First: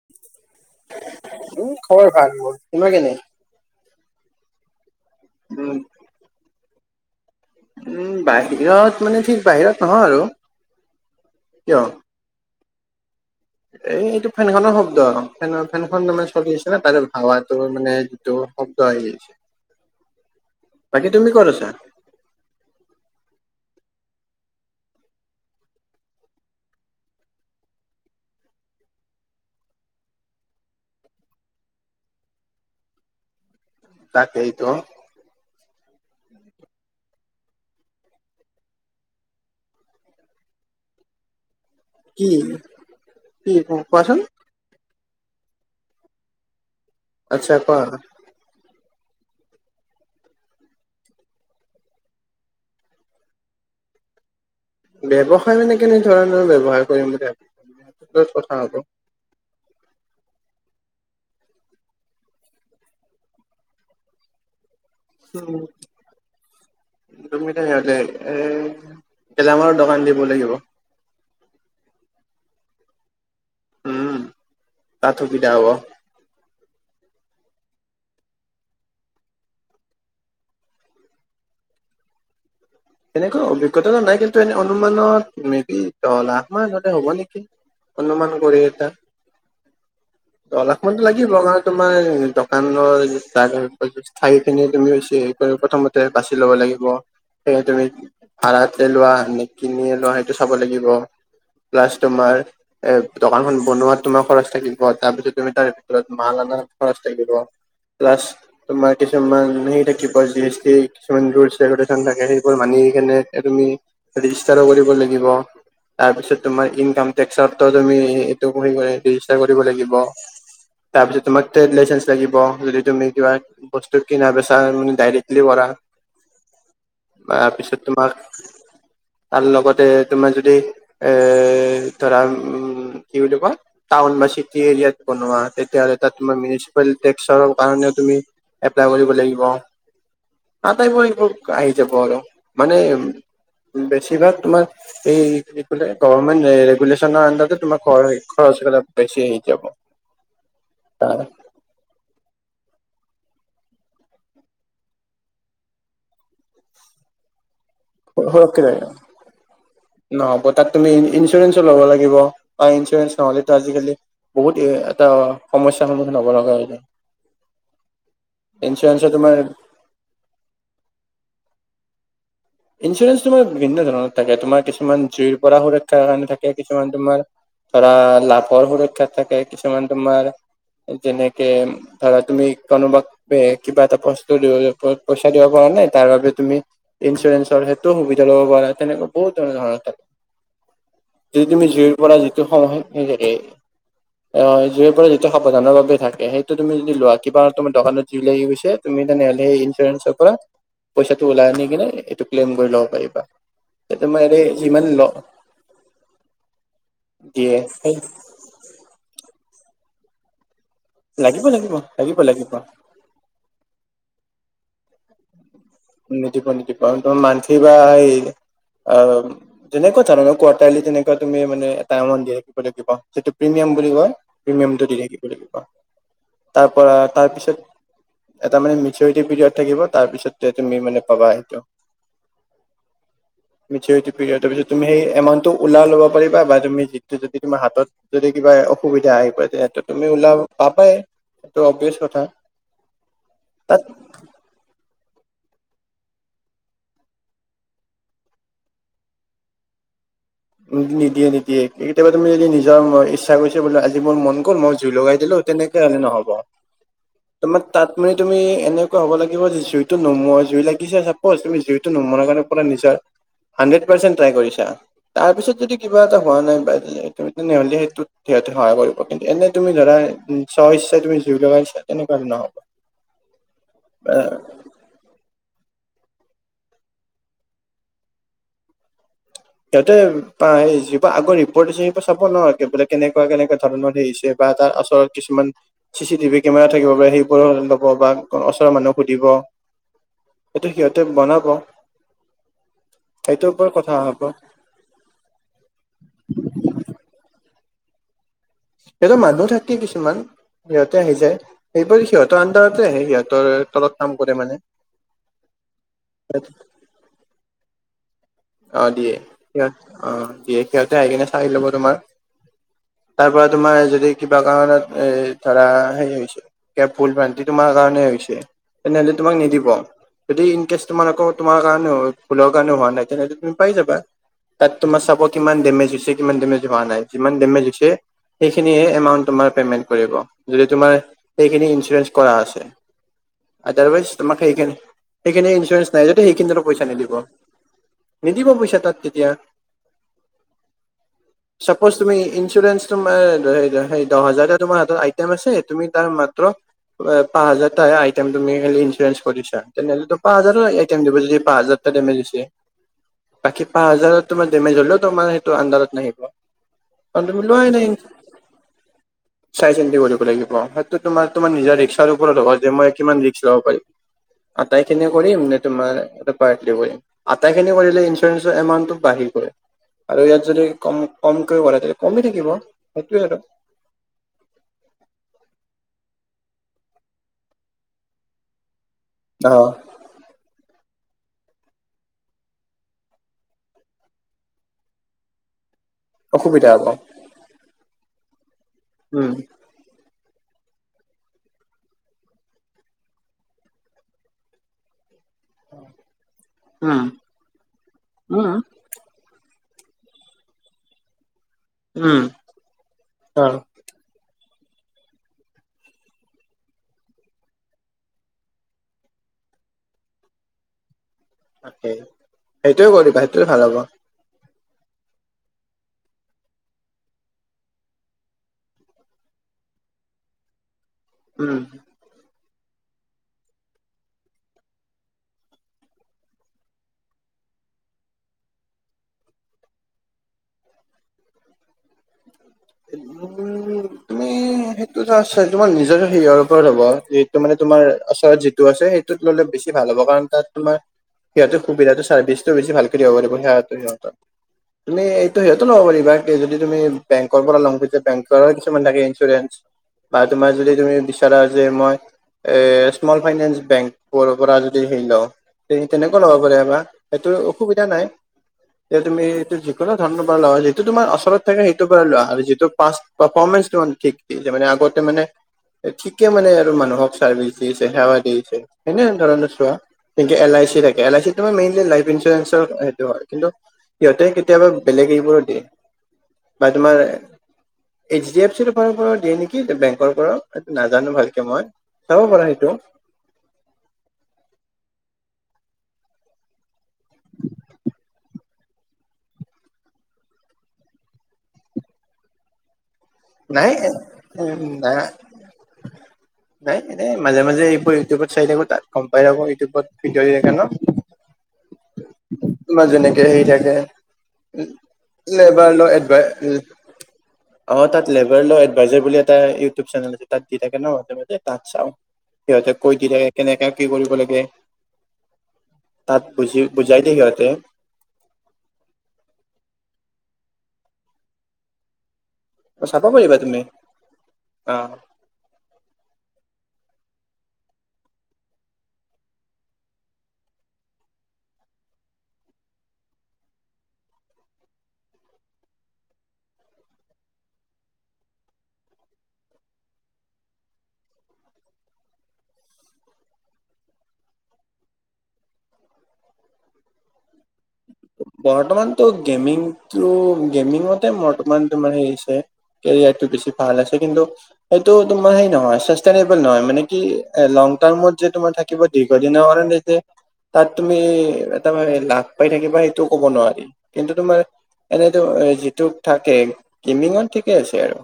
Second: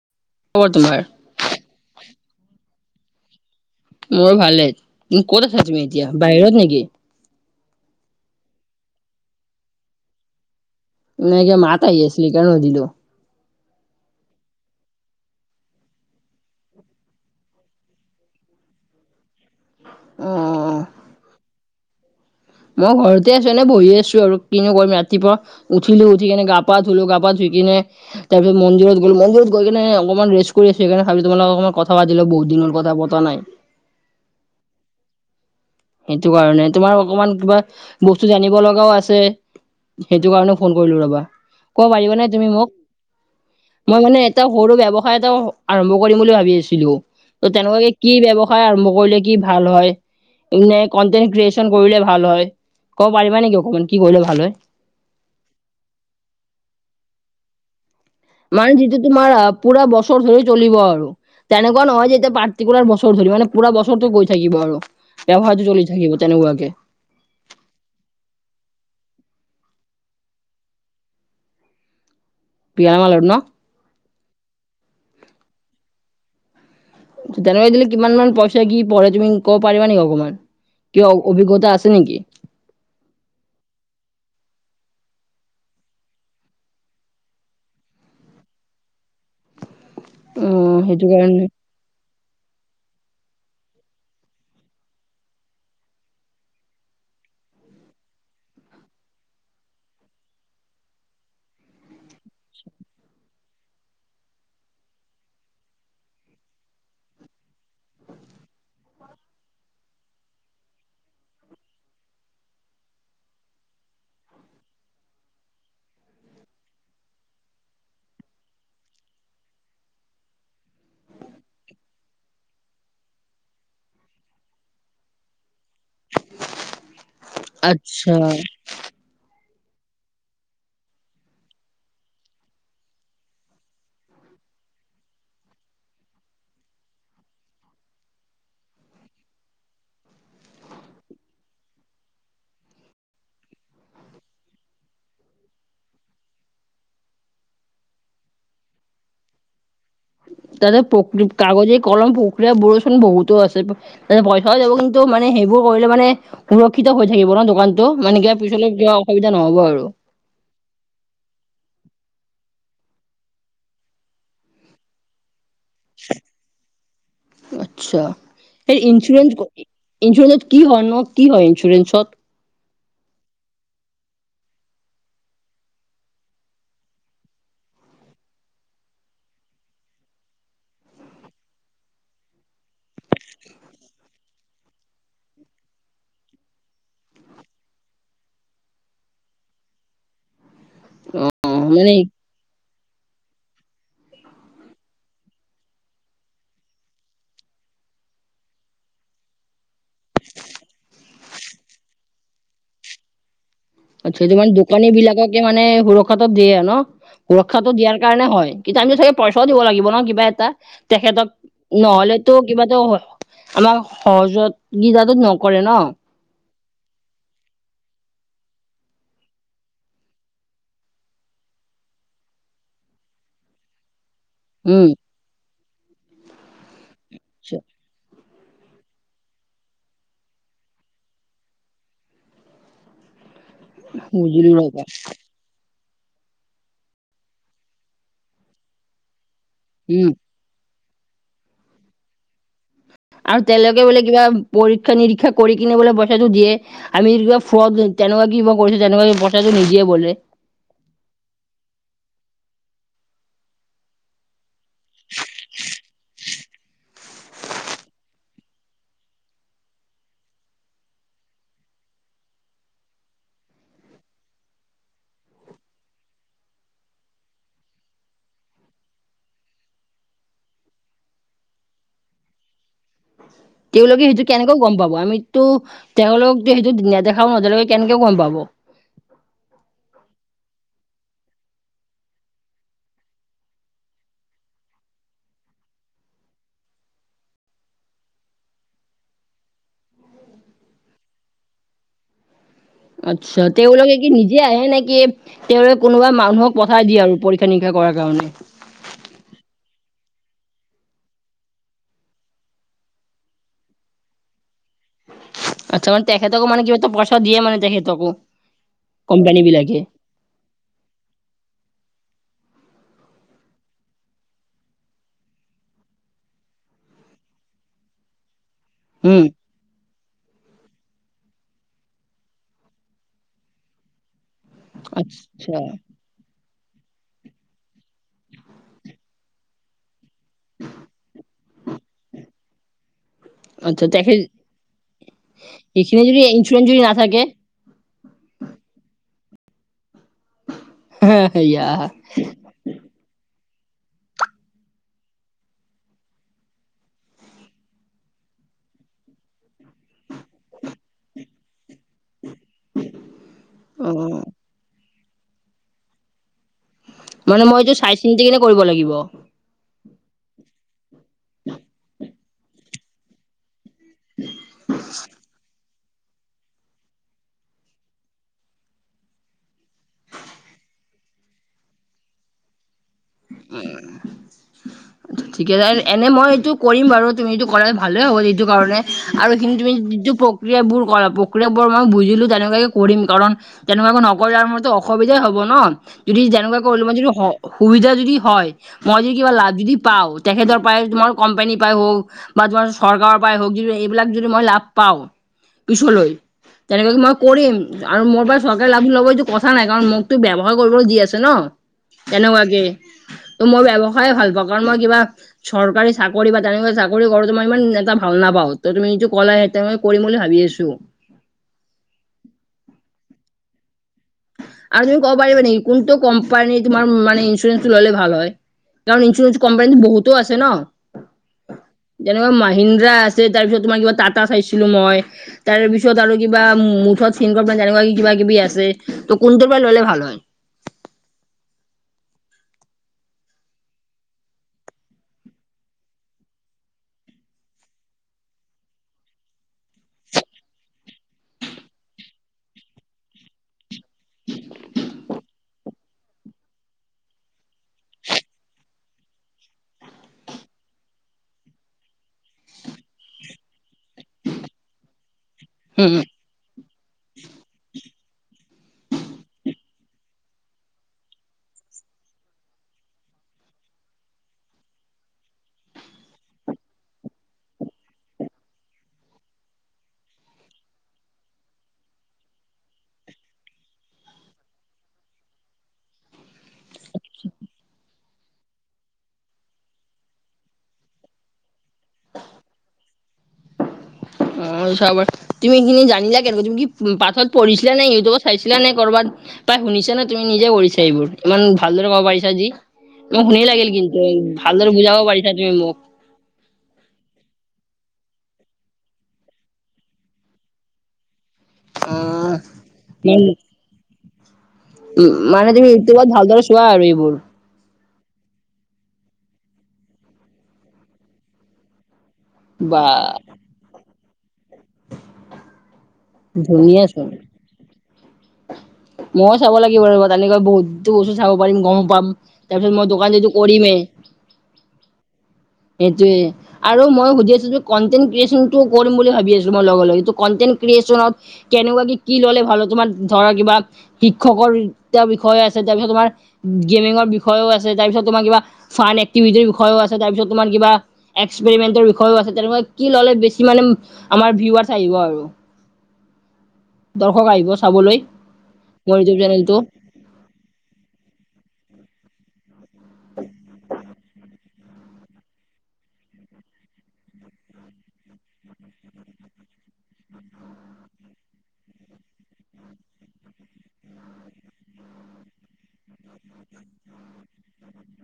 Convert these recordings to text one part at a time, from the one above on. [inaudible] কি খবৰ তোমাৰ? উম, খবৰ ভাল মোৰ। তোমাক কেনে? মোৰ ভালেই। তুমি ক'ত আছা উম, তুমি এতিয়া বাহিৰত নেকি? উম, বাহিৰত মানে ঠিক বাহিৰত নহয় আৰু। নহয় কিবা কিয়? মাত আহি আছিলে সেইকাৰণে সুধিলো। এই এইটো ফেনখনৰ শব্দ আৰু ফেনৰ ফেনখন তাৰমানে চলি আছে ন' তাৰেহাৱাটো মানে ত ' শব্দ আহি আছে। অ বাকী তুমি ক'ত? মই ঘৰতে আছো। এনে বহি আছো আৰু কিনো কৰিম ৰাতিপুৱা উঠিলোঁ, উঠি কিনে গা -পা ধুলো, গা-পা ধুই কিনে তাৰপিছত মন্দিৰত গ'লো, মন্দিৰত গৈকিনে অকণমান ৰেষ্ট কৰি আছোঁ। সেইকাৰণে ভাৱিলোঁ তোমোৰ লগত অকণমান কথা পাতি লও বহুত দিন হ'ল কথাপতা নাই। তাকেইটো। সেইটো কাৰণে তোমাৰ অকমান কিবা বস্তু জানিব লগাও আছে। সেইটো কাৰণে ফোন কৰিলোঁ ৰ'বা। ক'ব পাৰিবা কি নে তুমি মোক? কি মই কোৱাচোন মানে এটা সৰু ব্যৱসায় এটাও আৰম্ভ কৰিম বুলি ভাবি আছিলো। আচ্ছা ত' কোৱা। তেনেকুৱাকে কি ব্যৱ সায় আৰম্ভ কৰিলে কি ভাল হয় নে কণ্টেক ক্ৰিয়েচন কৰিলে ভাল হয়। ক'ব পাৰিবা নেকি অকমান কি কৰিলে ভাল হয়? ব্যৱসায় মানে কেনেধৰণৰ ব্যৱসায় কৰিম বুলি ভাবিছা তাৰ ওপৰত কথা মানে হ'ব। যিটো তোমাৰ পুৰা বছৰ ধৰিব জ্বলিব আৰু। তেনেকুৱা নহয় যে এতিয়া পাৰ্টিকুলাৰ বছৰ ধৰি মানে পুৰা বছৰটো গৈ থাকিব আৰু। উম ব্যৱসায়টো চলি থাকিব তেনেকুৱাকে। তুমি এতিয়া সেয়াতে গেলামৰ দোকান দিব লাগিব। পিয়ামালত ন'? উম, তাত সুবিধা হ'ব। তেনেকুৱা দিলে কিমান মান পইচা কি পৰে তুমি ক'ব পাৰিবা নেকি অকণমান? কিবা অভিজ্ঞতা আছে নেকি? তেনেকৈ অভিজ্ঞতাটো নাই কিন্তু এনে অনুমানত মেবি দহ লাখ মান তাতে হ'ব নেকি? অনুমান কৰি এটা অ দহলাখ মানটো সেইটো লাগি কাৰণে অমাক। তোমাৰ দোকানৰ যি বাজেট আহিপিনি তুমি চিৰিয়েল কৰি প্ৰথমতে বাছি ল'ব লাগিব। এতিয়া তুমি ভাড়াতে লোৱা নে কিনিয়ে লোৱা সেইটো চাব লাগিব। প্লাছ তোমাৰ এ দোকানখন বনোৱাত তোমাৰ খৰচ থাকিব। তাত যদি তুমি তাৰ ভিতৰত মাল অনাৰ খৰচ থাকিব। প্লাছ তোমাৰ কিছুমান হেৰি থাকিব জি এছ টি কিছুমান ৰুলচ ৰেগুলেশ্যন থাকে সেই বোৰ মানি কেনে এতিয়া তুমি ৰেজিষ্টাৰো কৰিব লাগিব। তাৰপিছত তোমাৰ ইনকাম টেক্সত ত ' তুমি এইটো কৰিব লাগিব ৰেজিষ্টাৰ কৰিব লাগিব। তাৰপিছত তোমাক ট্ৰেড লাইচেন্ঞ্চ লাগিব যদি তুমি কিবা বস্তু কিনা -বেচা আৰু ডাইৰেক্টলি কৰা তাৰপিছত তোমাক আচ্ছা তাৰ লগতে তোমাৰ যদি এ ধৰা উম--কি বুলি কয়? টাউন বা চিটি এৰিয়াত বনোৱা তেতিয়া হ'লে তাত তোমাৰ মিঞ্চিপালটি টেক্সৰ কাৰণে তুমি এপ্লাই কৰিব লাগিব। আটাইবোৰ এইবোৰ আহি যাব আৰু মানে বেছিভাগ তোমাৰ এই কি বুলি কয় যে গৰমেণ্ট ৰেগুলেশ্যনৰ আণ্ডাতে তোমাৰ খ হেৰি খৰচ বিলাক বেছি আহি যাব। তাতে পক্ তাৰ কাগজে কলম প্ৰক্ৰিয়া বোৰচোন বহুতো আছে। যেনে পইচাও যাব কিন্তু মানে সেইবোৰ কৰিলে মানে সুৰক্ষিত হৈ থাকিব ন' দোকান ত' মানে কিবা সুৰক্ষিত পিছলৈও কিবা অসুবিধা নহ'ব আৰু নহ'ব তাত তুমি ইঞ্চুৰেঞ্চো ল'ব লাগিব বা ইঞ্চুৰেঞ্চ নহ'লেতো আজিকালি। বহুত এ এটা সমস্যাৰ সন্মুখীন হ'ব লগা হয় আচ্ছা এই ইঞ্চুৰেঞ্চৰ ইঞ্চুৰেঞ্চ তোমাৰ- ইঞ্চুৰেঞ্চত কি হয় নো কি হয় ইঞ্চুৰেঞ্চত- ইঞ্চুৰেঞ্চ তোমাৰ বিভিন্ন ধৰণৰ থাকে। তোমাৰ কিছুমান জুইৰ পৰা সুৰক্ষাৰ কাৰণে থাকে কিছুমান তোমাৰ ধৰা লাভৰ সুৰক্ষা থাকে কিছুমান তোমাৰ যেনেকে ধৰা তুমি কোনোবাক এ কিবা এটা বস্তু দিবলে পইচা দিব পৰা নাই তাৰ বাবে তুমি ইঞ্চুৰেঞ্চ- সেইটোও সুবিধা ল'ব পাৰা তেনেকুৱা বহুত ধৰণৰ ধৰণৰ থাকে অ যদি তুমি জুইৰ মানে পৰা। সময়ে সে অ জুইৰ পৰা যেতিয়া সাৱধানৰ বাবে থাকে সেইটো তুমি যদি লোৱা কিবা তোমাৰ দোকানত জুই লাগি গৈছে। তুমি তেনেহ'লে সেই ইঞ্চুৰেঞ্চৰ পৰা পইচাটো ওলাই আনি কিনে এইটো ক্লেইম কৰি ল'ব পাৰিবা। তে আচ্ছা তোমাৰ সেইটো এই মানে যিমান দোকানী ল বিলাককে মানে সুৰক্ষাতটো দিয়ে ন দিয়ে সুৰক্ষাতটো দিয়াৰ কাৰণে হয়। কিজানি জাগে পইচাও দিব লাগিব ন কিবা এটা তেখেতক লাগিব লাগিব লাগিব নহ'লেতো লাগিব কিবা টো। আমাক সহজত সুবিধাটো নকৰে ন। নিদিব নিদিব একদম মানসি বা এই অ- যেনেকুৱা ধৰণৰ কুৱাটিলী তেনেকা তুমি মানে এটা মান দিয়ে যিটো প্ৰিমিয়াম বুলি কয়। উম প্ৰিমিয়ামটো দিলে কি বুলি ক'বা তাৰ পৰা তাৰপিছত- এটা মানে মেচুৰিটি পিৰিয়ড থাকিব তাৰ পিছত- এতিয়া তুমি মানে পাবা সেইটো। মিছৰ্টি পেৰিয়ড বুজিলো তাৰ পিছত ৰবা তুমি এমাউট - টো ওলাই ল'ব পাৰিবা বা তুমি যিটো যদি তোমাৰ হাতত যদি কিবা অসুবিধা আহি পৰে। উম তুমি ওলাব পাপাই সটো অভিয়াচ কথা। আৰু তাত তেওঁলোকে বোলে কিবা পৰীক্ষা নিৰীক্ষা কৰি কিনে বোলে পইচাটো দিয়ে। আমি কিবা ফ্ৰদ তেনেকুৱা কিবা কৰিছো তেনেকুৱা পইচাটো নিজে বোলে। উ নিদিয়ে নিদিয়ে কেতিয়াবা তুমি যদি নিজৰ ইচ্ছা কৰিছা বোলে আজি মোৰ মন গ'ল মই জুই লগাই দিলো তেনেকে- কেলে নহব। তোমাৰ তাত মানে তুমি এনেকুৱা হ'ব লাগিব যে জুইটো নমোৱা জুই লাগিছে চাব তুমি জুইত জুইটো নুমোৱাৰ কাৰণে পুৰা নিজা হাড্ৰেড পাৰ ট্ৰাই কৰিছা। তাৰপিছত যদি কিবা এটা হোৱা নাই বাুমি তেনেহ'লে সেইটোত সিহঁতে সহায় কৰিব কিন্তু এনে তুমি ধৰা। চ ইচ্ছে তুমি জুই লগাচছ তেনেকুৱা ধ নহ'ব। তেওঁলোকে সেইটো কেনেকৈ গম পাব আমিতো তেওঁলোকতো সেইটো নেদেখাও নদলেে কেনেকে গম পাব। সিহঁতে আ ই আগৰ ৰিপৰ্ট আ স চাব নবোলে কেনেকুৱা কেনেকুৱা ধৰণৰ আহিছে বা তাৰ ওচৰত কিছুমান চি চি টিভি কেমেৰা থাকিব পাৰে। সেইবোৰ লব বা ওচৰৰ মানুহক সুধিব- এইটো সিহঁতে বনাব আচ্ছা সেইটোৰ ওপৰত কথা তেওঁলোকে কি হ'ব নিজে আহে নেকি তেওঁোক কোনোবা মানুহক পঠাই দিয়ে আৰু পৰীক্ষা নিৰীক্ষা কৰাৰ কাৰণে সেইটো মানুহ থাকি কিছুমান। সিহঁতে আহি যায় সেইব সিহঁতৰ আডাৰতে আহে সিহঁতৰ তলত কাম কৰে মানে। আচ্ছা মানে তেখেতকো মান কিবা এটা পইচা দিয়ে মানে তেখেতকো অ দিয়ে কোম্পানী সিহত বিলাকে অ দিয়ে সিহঁতে আহি কিনে চাই লব তোমাৰ- তাৰ পৰা তোমাৰ যদি কিবা কাৰণত এ ধৰা হেৰি হৈছে। ফুল ভ্ৰান্তি তোমাৰ কাৰণে হৈছে। তেনেহলে উম তোমাক নিদিব যদি ইন কেচ তোমাৰ আকৌ তোমাৰ কাৰণে ফুলৰ কাৰণে হোৱা নাই তেনেহ'লে পাই যাবা তাত তোমাৰ চাব কিমান আচ্ছা ডেমেজছেজ হৈছে তোমাৰ ডেমেজ হোৱা নাই, কিমান ডেমেজ হৈছে সেইখিনিহে তোমাৰ পেমেন্ট কৰিব। যদি তোমাৰ সেইখিনি ইঞ্চুৰেঞ্চ কৰা আছে আচ্ছা আদৰৱাইজ তেখেত তোমাক সেইিন সেইখিনি ইঞ্চুৰেঞ্চ সেইখিনি নাই যদি য ইঞ্চুৰেঞ্চ সেইখিনো যদি পইচা দিব। নাথাকে নিদিব পইচা তাত তেতিয়া ইয়া চাপোচ তুমি ইনঞ্চোৰেচ তোমাৰ দহ হাজাৰ তোমাৰ হাতত আইটেম আছে তুমি তাৰ মাত্ৰ পা হাজাৰটটা আইটেম তুমিলে ইঞ্চুৰেঞ্চ কৰিছা তেনেহ'লে তো পাঁ হাজাৰৰ আইটেম দিব যদি পাঁচ হাজাৰ ডেমেজ হৈছে বাকী পাঁ‌ অ হাজাৰত তোমাৰ ডেমেজ হলেও তোমাৰ সেইটো আন্দাৰত নাহিব। কাৰণ তুমি মানে মই লোৱাই নাই চাই চিন্ত কেনে কৰিব লাগিব। চাই চিন্ততি কৰিব লাগিব সেইটো তোমাৰ তোমাৰ নিজা ৰিক্সাৰ ওপৰত হ'ব যে মই কিমান ৰিক্স ল'ব পাৰিম। আটাইখিনি কৰিম নে তোমাৰ এটা পাৰ্টিৰ কৰিম। আটাইখিনি কৰিলে ইঞ্চুৰেঞ্চৰ এমাউণ্টটো বাঢ়িব। আৰু ইয়াত যদি কম কমকৈ কৰে তেতিয়া কমি থাকিব সেইটোৱে আৰু। উ। ঠিক আছে এনে মই এইটো কৰিম বাৰু তুমি এইটো কৰালে ভালে হ'ব এইেইটো কাৰণে আৰু সিন্তু অ তুমি যিটো প্ৰক্ৰিয়াবোৰ কৰা প্ৰক্ৰিয়াবোৰ মই বুজিলো তেনেকুৱাকে কৰিম কাৰণ তেনেকুৱাকো নকৰি মতো অসুবিধাই হ'ব ন। যদি তেনেকুৱা অসুবিধা কৰিলো হ'ব মই যদি সুবিধা যদি হয় মই যদি উম কিবা লাভ যদি পাওঁ তেখেতৰ পৰাই তোমাৰ কম্পানী পৰাই হওক বা তোমাৰ চৰকাৰৰ পৰাই হওক যদি এইবিলাক যদি মই লাভ পাওঁ পিছলৈ তেনেকুৱৈ উম মই কৰিম আৰু মোৰ পৰা উম চৰকাৰে লাভ ল'ব এইতটো কথা নাই কাৰণ মোকতো ব্যৱহাৰ কৰিবলৈ দি আছে ন। উম। ত তেনেকুৱাকে অ মই বেয়া পাওঁ খায় ভাল পাওঁ কাৰণ মই কিবা চৰকাৰী চাকৰি বা তেনেকা চাকৰি কৰ তোমাৰ ইমান এটা ভাল নাপাও ত তুমি নিজু কলে তেওঁনে কৰিম বুলি ভাবি আছোঁ। সেইটোয়ে কৰিবা সেইটোয়ে ভাল হ'ব। আৰু তুমি ক'ব পাৰিব নেকি কোনটো কোম্পানী তোমাৰ মানে ইঞ্চুৰেেঞ্চসটো ল'লে ভাল হয়। কাৰণ ইঞ্চুৰেঞ্চ কোপানীত বহতো আছে ন। উম। যেনেকুৱা মাহিন্দ্ৰা আছে তাৰ পিছত তোমাৰ কিবা টাটা চাইছিলোঁ মই। তাৰ পিছত আৰু কিবা মুঠত চিন তেনেকুৱা কিবা কিবি আছে ত' কোনটো পৰা ল'লে ভাল হয়। উ তুমি তোমাৰ নিজৰ হেৰিয়ৰ ওপৰত হ'ব য এইটো মানে তোমাৰ ওচৰত যিটো আছে সেইটো ললে বেছি ভাল হ'ব কাৰণ তাত তোমাৰ সিহঁৰ সুবিধাটো চাৰ্ভিছটো বেছি ভাল কৰি দিব লাগিব সহঁতে সিহঁতৰ তুমি এইটো সিহতটো নব পাৰিবা কি যদি তুমি বেংক [unintelligible] বেংকৰ কিছুমান থাকে ইঞ্চুৰেঞ্চ বা তোমাৰ যদি তুমি বিচাৰা যে মই এ স্মল ফাইনেন্স বেংকৰ পৰা যদি হেই ল তেনেকুৱা ল'ব পৰা‌ বা সেইটো অসুবিধা নাই যে তুমি এইটো যিকোনো ধৰণৰ পৰা লা যিটো তোমাৰ ওচৰত থাকে সেইটো যিটো পাছ প্ৰাৰফমেচন আগতে মানে ঠিকে মানে আৰু মানুহক চাৰ্ভিচ দিছে সেৱা দি আছে সনে ধৰণৰ চোৱা তেনেক এল আই চি থাকে এলই চি তাৰ মেইনলি লাইফ ইঞ্চুৰেঞ্চৰ সেইটো হয় কিন্তু সিহঁতে কেতিয়াবা বেলেগ এইবোৰোত দিয়ে বাই তোমাৰ এইচ ডি এফ চিৰৰ ফালৰ পৰাও দিয়ে নেকি বেংকৰ পৰাও এটো নাজানো ভালকে মই চাব পাৰা সেটো অ চাবা তুমি এখিনি জানিলা কেনেকে তুমি কি পাঠত পঢ়িছিলা নে ইউটিউবত চাইছিলা নে কৰ'বাত পাই শুনিছা নে তুমি নিজে কৰিছা এইবোৰ ইমান ভালদৰে কব পাৰিছা আজি মোক শুনি লাগিল নাই কিন্তু ভালদৰে বুজাব নাই পাৰিছা তুমি মোক নাই এনে মাজে মাজে এইবোৰ ইউটিউবত চাই থাকো তাত গম পাই থাকো ইউটিউবত ভিডিঅ দি থাকে ন অ তোমাৰ যেনেকে উম সেই থাকে উম মানে তুমি লেবাৰ ল ইউটিউবত ভালদৰে এদভাইট চোৱা আৰু এইবোৰ অ তাত লেবাৰ ল এডভাইজাৰ বুলি এটা ইউটিউব চেনেল আছে তাত দি থাকে ন মাজে মাজে তাত চাওঁ সিহঁতে বা কৈ দিলে কেনেকা কি কৰিব লাগে তাত বুজি ধুনীয়া বুজাই চোন দিয়ে সিহঁতে ময়ো চাব লাগিব ৰ তেনেকৈ বহুতো বস্তু চাব পাৰিম গম পাম তাৰপিছত মই অ চাব দোকান যিহেতু পাৰিবা তুমি কৰিমেই অ সেইটোৱে আৰু মই সুধি আছো কনটেন্ট ক্ৰিয়েচনটো কৰিম বুলি ভাবি আছো মই লগে লগে এটো কটেন্ট ক্ৰিয়েচনত কেনেকুৱা কি কি ল'লে ভাল তোমাৰ ধৰা কিবা শিক্ষকৰ এতিয়া বিষয়ে আছে তাৰপিছত তোমাৰ গেমিঙৰ বিষয়েও আছে তাৰপিছত তোমাৰ কিবা ফান এক্টিভিটি বিষয়ো আছে তাৰপিছত তোমাৰ কিবা এক্সপেৰিমেণ্টেল বিষয়েও আছে তেনেকা কি ললে বেছি মানে আমাৰ ভিৱাছ আহিব আৰু [inaudible] দৰ্শক আহিব চাবলৈ মোৰ বৰ্তমানতো ইউটিউব চেনেলটো গেমিং তো গেমিং মতে মান তোমাৰ হেৰি আছে কেৰিয়াৰটো বেছি ভাল আছে কিন্তু সেইটো তোমাৰ সেই নহয় চেষ্টানেবোল নহয় মানে কি লং টাইমত যে তোমাৰ থাক থাকিব দীৰ্ঘদিনৰ কাৰণে এই যে তাত তুমি এটা লাভ পাই থাকিবা সেই টো ক'ব নোৱাৰি কিন্তু তোমাৰ এনেইতো যিটো থাকে গেমিংত ঠিকে আছে আৰু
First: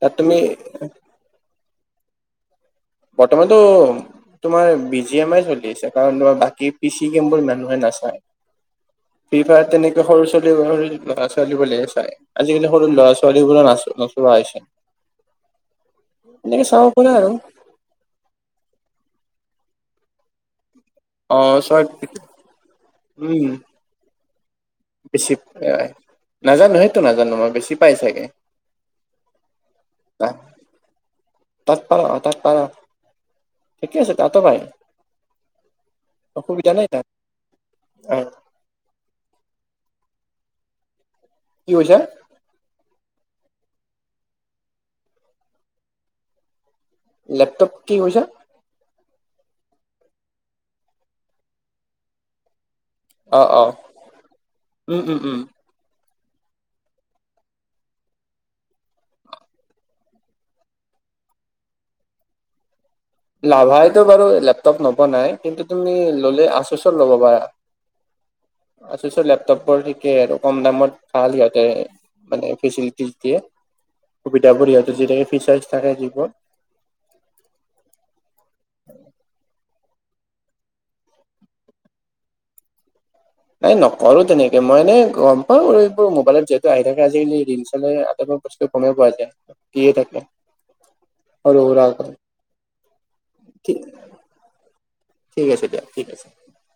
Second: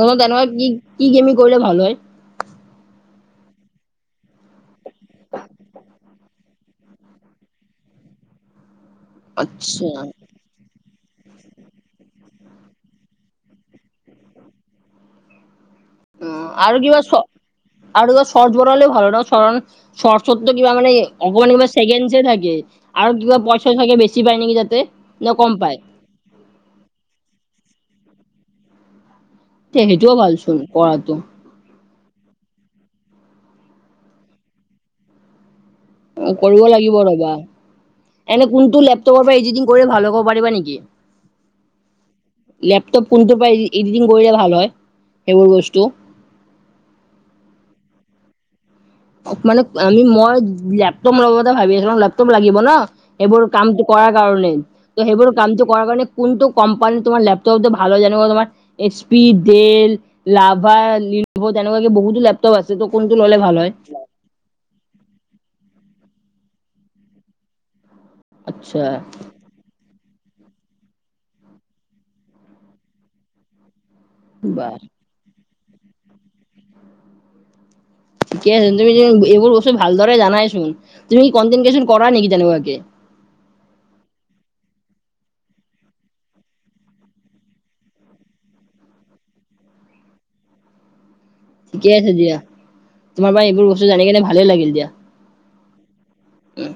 তাত তুমি তেনেকুৱা কি গেমিং কৰিলে ভাল হয় বৰ্তমানতো তোমাৰ বি জি এম আই চলি আছে কাৰণ তোমাৰ বাকী পিচি গেমবোৰ মানুহে নাচায় ফ্ৰী ফায়াৰ আচ্ছা তেনেকে সৰু ছোৱালীৰ ল'ৰা ছোৱালীবোৰ চাই, আজিকালি সৰু ল'ৰা ছোৱালীবোৰে নাচায় নোচোৱা হৈছে উম এনেকে আৰু চাব কিবা পাৰে চ আৰু সৰ্ত বলেও ভাল ন সৰণ সৰসত্ব কিবা মান অ অকমান কিবা চৰ্ট চেকেণ্ডহে থাকে আৰু কিবা উম পইচা থাকে বেছি পায় নেকি যাতে বেছি নাজানো সেইটো নাজানো মই বেছি পাই চাগে তে সেইটো ভালচোন কৰাটো তাত পাৰা তাত পাৰা ঠিকে আছে তাতো পাই কৰিব অসুবিধা নাই লাগিব তাত ৰ'বা অ এনে কোনটো লেপটপৰ পৰা ইডিটিং কৰিলে ভাল হ'ব পাৰিবা নেকি কি কৈছা লেপটপ কোনটোৰ পৰা ইডিটিং কৰিলে ভাল হয় সেইবোৰ বস্তু লেপটপ কি কৈছা মানে আমি মই লেপটপ লব কথা ভাবি আছিলো লেপটপ লাগিব ন এইবোৰ অ অ কামটো কৰাৰ কাৰণে উম ত' উম সেইবোৰ উম কামটো কোৱাৰ কাৰণে কোনটো কম্পানী তোমাৰ লেপটপটো ভাল হয় জানিব তোমাৰ এচ পি ডেল লাভা লিভ তেনেকুৱাকে বহুতো লেপ টপ আছে কোনটো ল'লে ভাল হয়? সেইটো বাৰু লেপটপ নোপোৱা নাই কিন্তু তুমি ললে আছুচৰ ল'ব পাৰা। আচ্ছা আছুচৰ লেপ টপ থিকেই আৰু কম দামত ভাল সিহঁতে মানে ফেচেলেটিচ দিয়ে। বা সুবিধাবোৰ সিহঁত দি থাকে ফিচাৰ্চ থাকে যিবোৰত কি আছে তুমি এইবোৰ বস্তু ভালদৰে জনাইছোন তুমি কন্টেনক্ৰিয়েচন কৰা নেকি তেনেকুৱাকে? নাই নকৰো তেনেকে মই এনে গম পাওঁ এইবোৰ মোবাইলত যিহেতু আহি থাকে আজিকালি ৰিলচ চালে আতায় বস্তু গমেই পোৱা যায়, দিয়ে থাকে। সৰু সুৰা ঠিকে আছে দিয়া তোমাৰ পৰা এইবোৰ ঠিক বস্তু জানি কেনে ভালেই লাগিল দিয়া। ঠিক আছে দিয়া ঠিক আছে। উম।